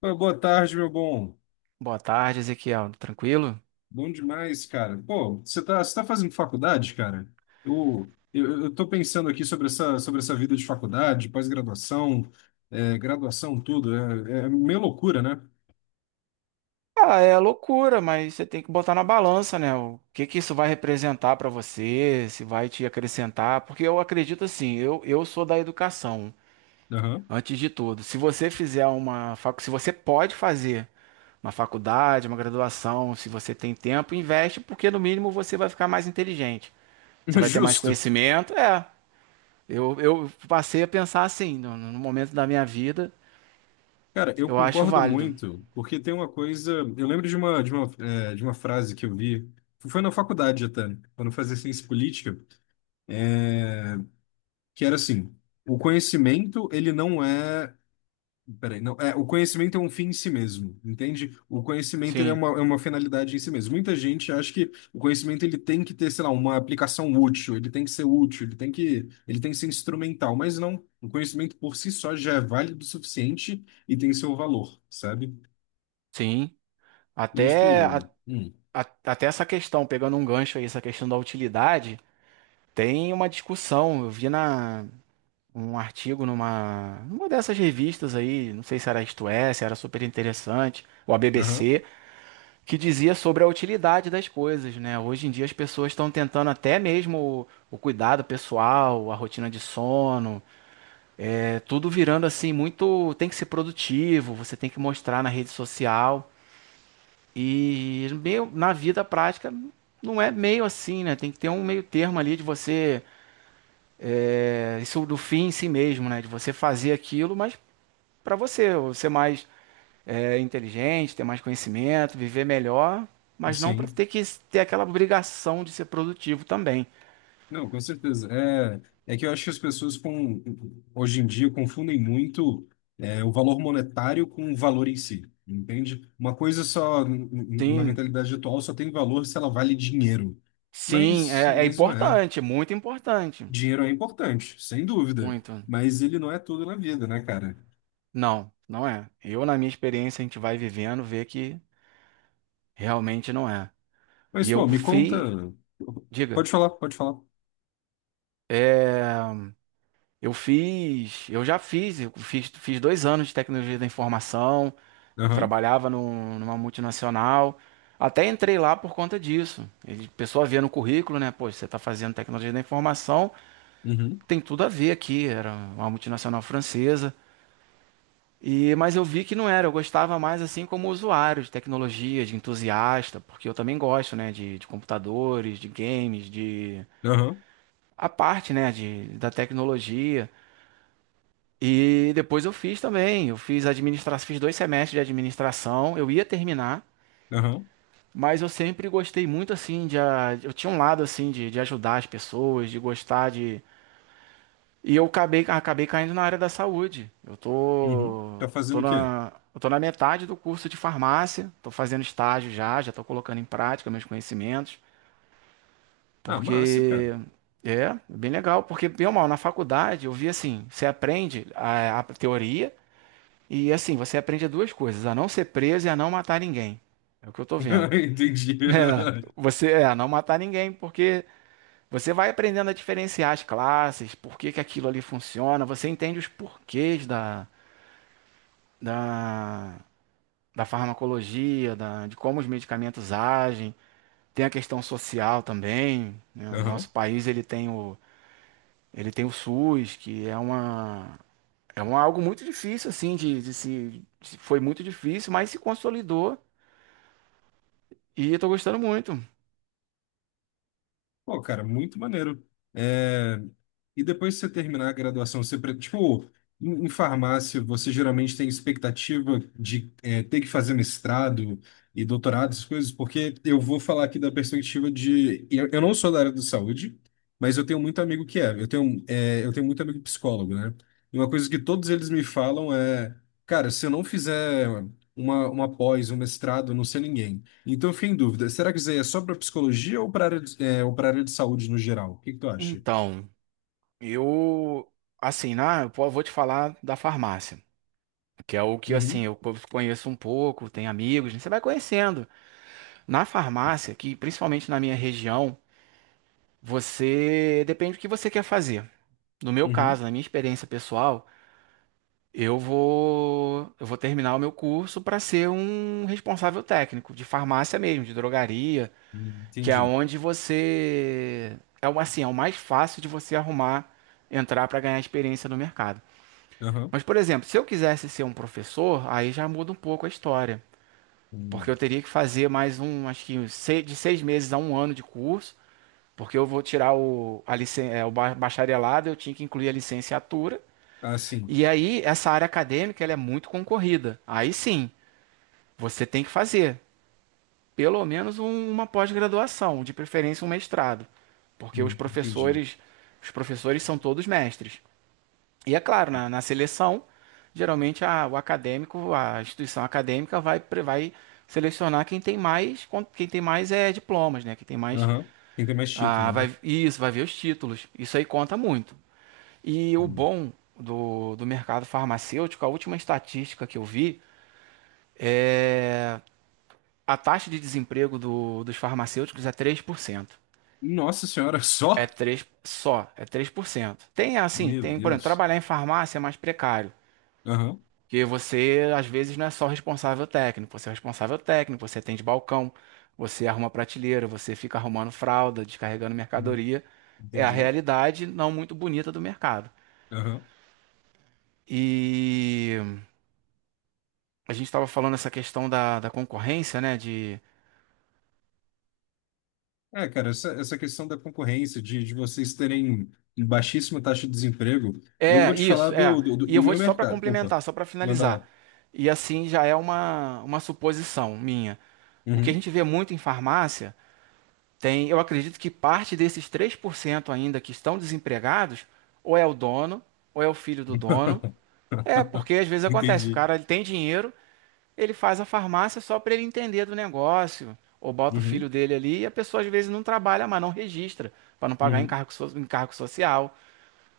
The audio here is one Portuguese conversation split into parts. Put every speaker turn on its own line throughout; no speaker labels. Pô, boa tarde, meu bom.
Boa tarde, Ezequiel. Tranquilo?
Bom demais, cara. Pô, você tá fazendo faculdade, cara? Eu tô pensando aqui sobre essa vida de faculdade, pós-graduação, graduação, tudo. É meio loucura, né?
Ah, é loucura, mas você tem que botar na balança, né? O que que isso vai representar para você, se vai te acrescentar, porque eu acredito assim, eu sou da educação,
Aham.
antes de tudo. Se você fizer uma facu, Se você pode fazer uma faculdade, uma graduação, se você tem tempo, investe, porque no mínimo você vai ficar mais inteligente. Você vai ter mais
Justo.
conhecimento. Eu passei a pensar assim, no momento da minha vida,
Cara, eu
eu acho
concordo
válido.
muito, porque tem uma coisa. Eu lembro de uma frase que eu vi, foi na faculdade até, quando eu fazia ciência política, que era assim: o conhecimento, ele não é. Peraí, não, o conhecimento é um fim em si mesmo, entende? O conhecimento ele é
Sim,
uma finalidade em si mesmo. Muita gente acha que o conhecimento ele tem que ter, sei lá, uma aplicação útil, ele tem que ser útil, ele tem que ser instrumental, mas não. O conhecimento por si só já é válido o suficiente e tem seu valor, sabe?
sim.
E tipo,
Até, a- até essa questão, pegando um gancho aí, essa questão da utilidade, tem uma discussão. Um artigo numa dessas revistas aí, não sei se era Isto É, se era super interessante, ou a
aham,
BBC, que dizia sobre a utilidade das coisas, né? Hoje em dia as pessoas estão tentando até mesmo o cuidado pessoal, a rotina de sono, é tudo virando assim muito. Tem que ser produtivo, você tem que mostrar na rede social. E meio, na vida prática não é meio assim, né? Tem que ter um meio termo ali de você. Isso do fim em si mesmo, né? De você fazer aquilo, mas para você, ou ser mais inteligente, ter mais conhecimento, viver melhor, mas não para
sim.
ter que ter aquela obrigação de ser produtivo também.
Não, com certeza. É que eu acho que as pessoas hoje em dia confundem muito o valor monetário com o valor em si, entende? Uma coisa só, na
Sim,
mentalidade atual, só tem valor se ela vale dinheiro.
sim,
Mas,
é
mas não é.
importante, muito importante.
Dinheiro é importante, sem dúvida.
Muito.
Mas ele não é tudo na vida, né, cara?
Não, não é. Eu, na minha experiência, a gente vai vivendo, vê que realmente não é.
Mas,
E eu
pô, me conta.
fui. Diga.
Pode falar, pode falar.
É, eu fiz, eu já fiz, eu fiz, fiz 2 anos de tecnologia da informação. Eu
Aham,
trabalhava numa multinacional. Até entrei lá por conta disso. Ele, a pessoa via no currículo, né? Pô, você está fazendo tecnologia da informação,
uhum,
tem tudo a ver aqui. Era uma multinacional francesa. E, mas eu vi que não era. Eu gostava mais assim como usuário de tecnologia, de entusiasta, porque eu também gosto, né? De computadores, de games, de
aham,
a parte, né? Da tecnologia. E depois eu fiz também. Eu fiz administração, fiz 2 semestres de administração. Eu ia terminar,
aham,
mas eu sempre gostei muito assim eu tinha um lado assim de ajudar as pessoas, de gostar de e eu acabei caindo na área da saúde. Eu
uhum.
tô
Tá fazendo
tô
o quê?
na eu tô na metade do curso de farmácia. Tô fazendo estágio já, já tô colocando em prática meus conhecimentos,
Ah, massa,
porque
cara.
é bem legal, porque bem ou mal na faculdade eu vi assim, você aprende a teoria. E assim, você aprende duas coisas: a não ser preso e a não matar ninguém. É o que eu tô vendo.
Entendi.
É, você é a não matar ninguém, porque você vai aprendendo a diferenciar as classes, por que que aquilo ali funciona, você entende os porquês da, da farmacologia, da, de como os medicamentos agem. Tem a questão social também, né? O
Aham.
nosso país ele tem o SUS, que é uma, é um, algo muito difícil assim de se, se- foi muito difícil, mas se consolidou. E eu tô gostando muito.
Pô, cara, muito maneiro. É, E depois que você terminar a graduação, você, tipo, em farmácia, você geralmente tem expectativa de ter que fazer mestrado e doutorado, essas coisas, porque eu vou falar aqui da perspectiva de. Eu não sou da área da saúde, mas eu tenho muito amigo que é. Eu tenho muito amigo psicólogo, né? E uma coisa que todos eles me falam é, cara, se eu não fizer uma pós, um mestrado, eu não sei ninguém. Então, eu fiquei em dúvida. Será que isso aí é só para psicologia ou para área de, é, ou para área de saúde no geral? O que que tu acha?
Então, eu, assim, né, vou te falar da farmácia, que é o que, assim,
Uhum,
conheço um pouco, tenho amigos, né, você vai conhecendo. Na farmácia, que principalmente na minha região, você depende do que você quer fazer. No meu
uhum.
caso, na minha experiência pessoal, eu vou terminar o meu curso para ser um responsável técnico de farmácia mesmo, de drogaria. Que é
Entendi.
onde você. É assim, é o mais fácil de você arrumar, entrar para ganhar experiência no mercado.
Aham.
Mas, por exemplo, se eu quisesse ser um professor, aí já muda um pouco a história. Porque eu
Hum.
teria que fazer mais um, acho que uns de 6 meses a um ano de curso, porque eu vou tirar o, a bacharelado, eu tinha que incluir a licenciatura.
Ah, sim.
E aí, essa área acadêmica, ela é muito concorrida. Aí sim, você tem que fazer. Pelo menos uma pós-graduação, de preferência um mestrado, porque os
Entendi.
professores, os professores são todos mestres. E é claro, na seleção, geralmente o acadêmico, a instituição acadêmica vai, vai selecionar quem tem mais, quem tem mais é diplomas, né? Quem tem mais,
Aham. Tem que ter mais título,
ah,
né?
vai, isso, vai ver os títulos. Isso aí conta muito. E o
Hum.
bom do mercado farmacêutico, a última estatística que eu vi, é, a taxa de desemprego dos farmacêuticos é 3%.
Nossa senhora,
É
só?
3 só, é 3%. Tem assim,
Meu
tem, por exemplo,
Deus.
trabalhar em farmácia é mais precário,
Aham.
porque você às vezes não é só responsável técnico, você é responsável técnico, você atende balcão, você arruma prateleira, você fica arrumando fralda, descarregando
Hum,
mercadoria. É a
entendi.
realidade não muito bonita do mercado.
Aham.
E a gente estava falando essa questão da concorrência, né? De...
É, cara, essa questão da concorrência, de vocês terem baixíssima taxa de desemprego, eu vou
É,
te falar
isso,
do,
é.
do, do
E
do
eu vou
meu
só para
mercado. Opa,
complementar, só para
manda lá.
finalizar. E assim já é uma suposição minha. O que a
Uhum.
gente vê muito em farmácia tem, eu acredito que parte desses 3% ainda que estão desempregados, ou é o dono, ou é o filho do dono. É, porque às vezes acontece, o
Entendi.
cara ele tem dinheiro, ele faz a farmácia só para ele entender do negócio, ou bota o filho
Uhum,
dele ali e a pessoa às vezes não trabalha, mas não registra, para não pagar
uhum,
encargo, encargo social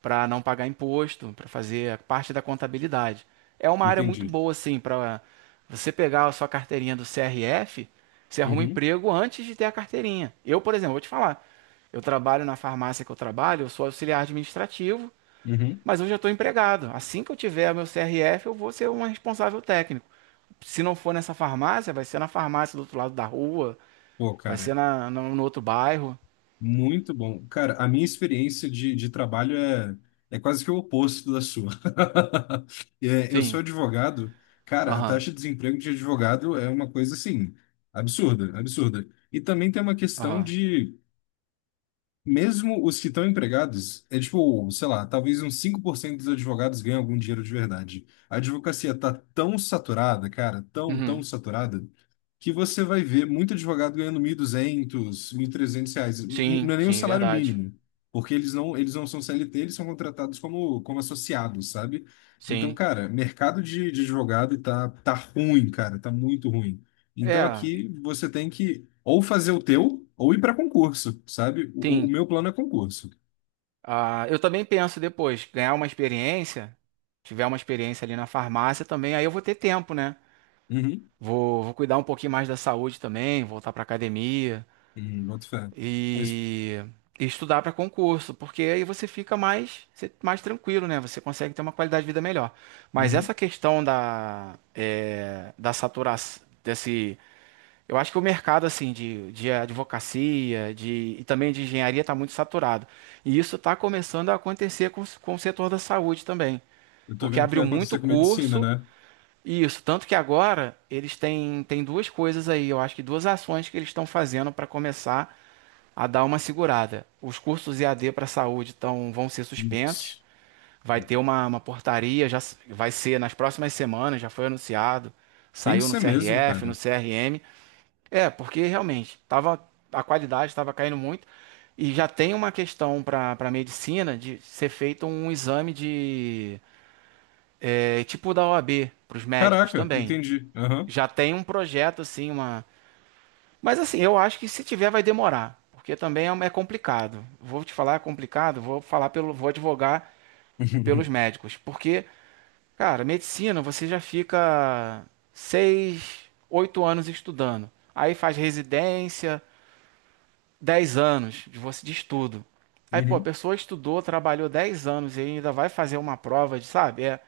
para não pagar imposto, para fazer parte da contabilidade. É uma área muito
entendi.
boa, assim, para você pegar a sua carteirinha do CRF, você arruma um
Uhum,
emprego antes de ter a carteirinha. Eu, por exemplo, vou te falar, eu trabalho na farmácia que eu trabalho, eu sou auxiliar administrativo,
uhum.
mas eu já estou empregado. Assim que eu tiver meu CRF, eu vou ser um responsável técnico. Se não for nessa farmácia, vai ser na farmácia do outro lado da rua,
Pô,
vai ser
cara,
na, no, no outro bairro.
muito bom. Cara, a minha experiência de trabalho é quase que o oposto da sua. Eu sou
Sim,
advogado, cara, a
aham,
taxa de desemprego de advogado é uma coisa assim, absurda, absurda. E também tem uma questão
aham.
de. Mesmo os que estão empregados, é tipo, sei lá, talvez uns 5% dos advogados ganhem algum dinheiro de verdade. A advocacia tá tão saturada, cara, tão, tão
Uhum.
saturada, que você vai ver muito advogado ganhando 1.200, trezentos reais. N-
Sim,
Não é nem o
sim,
salário
verdade.
mínimo, porque eles não são CLT, eles são contratados como associados, sabe? Então,
Sim.
cara, mercado de advogado tá ruim, cara, tá muito ruim. Então
É,
aqui você tem que ou fazer o teu ou ir para concurso, sabe? O
tem.
meu plano é concurso.
Ah, eu também penso depois, ganhar uma experiência, tiver uma experiência ali na farmácia também, aí eu vou ter tempo, né?
Uhum.
Vou cuidar um pouquinho mais da saúde também, voltar pra academia
Boto fé. Mas,
e, e estudar para concurso, porque aí você fica mais, mais tranquilo, né? Você consegue ter uma qualidade de vida melhor. Mas
uhum.
essa questão da saturação, eu acho que o mercado assim de advocacia, de e também de engenharia está muito saturado. E isso está começando a acontecer com, com o setor da saúde também,
Eu tô
porque
vendo o que vai
abriu muito
acontecer com medicina,
curso
né?
e isso, tanto que agora eles têm duas coisas aí, eu acho que duas ações que eles estão fazendo para começar a dar uma segurada. Os cursos EAD para saúde tão, vão ser suspensos,
Nossa.
vai ter uma portaria, vai ser nas próximas semanas, já foi anunciado,
Tem que
saiu no
ser mesmo,
CRF, no
cara.
CRM, porque realmente tava, a qualidade estava caindo muito e já tem uma questão para medicina de ser feito um exame tipo da OAB para os médicos
Caraca,
também.
entendi. Aham.
Já tem um projeto assim, uma. Mas assim, eu acho que se tiver vai demorar, porque também é complicado. Vou te falar, é complicado. Vou falar pelo, vou advogar pelos médicos, porque cara, medicina você já fica 6, 8 anos estudando, aí faz residência 10 anos de você de estudo. Aí, pô, a
Uhum.
pessoa estudou, trabalhou 10 anos e ainda vai fazer uma prova de, sabe? É,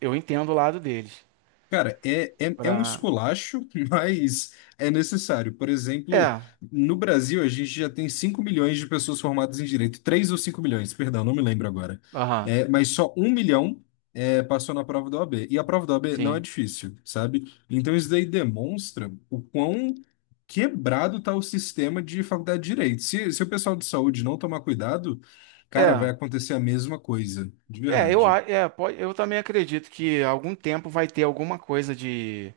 eu entendo o lado deles.
Cara, é um
Pra...
esculacho, mas é necessário. Por exemplo,
É,
no Brasil, a gente já tem 5 milhões de pessoas formadas em direito. 3 ou 5 milhões, perdão, não me lembro agora.
aham,
Mas só 1 milhão passou na prova da OAB. E a prova da OAB não é
sim.
difícil, sabe? Então isso daí demonstra o quão quebrado está o sistema de faculdade de direito. Se o pessoal de saúde não tomar cuidado, cara, vai
É,
acontecer a mesma coisa, de
eu,
verdade.
a- é, pode, eu também acredito que algum tempo vai ter alguma coisa de.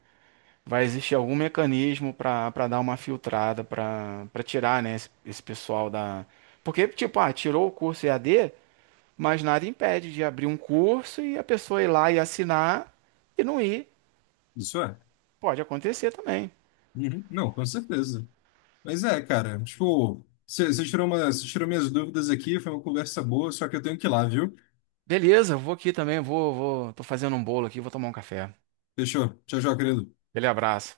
Vai existir algum mecanismo para dar uma filtrada, para tirar, né, esse pessoal da. Porque, tipo, ah, tirou o curso e a d mas nada impede de abrir um curso e a pessoa ir lá e assinar e não ir.
Isso é.
Pode acontecer também.
Uhum. Não, com certeza. Mas é, cara, tipo, você você tirou minhas dúvidas aqui, foi uma conversa boa, só que eu tenho que ir lá, viu?
Beleza, eu vou aqui também, tô fazendo um bolo aqui, vou tomar um café.
Fechou. Tchau, tchau, querido.
Aquele abraço.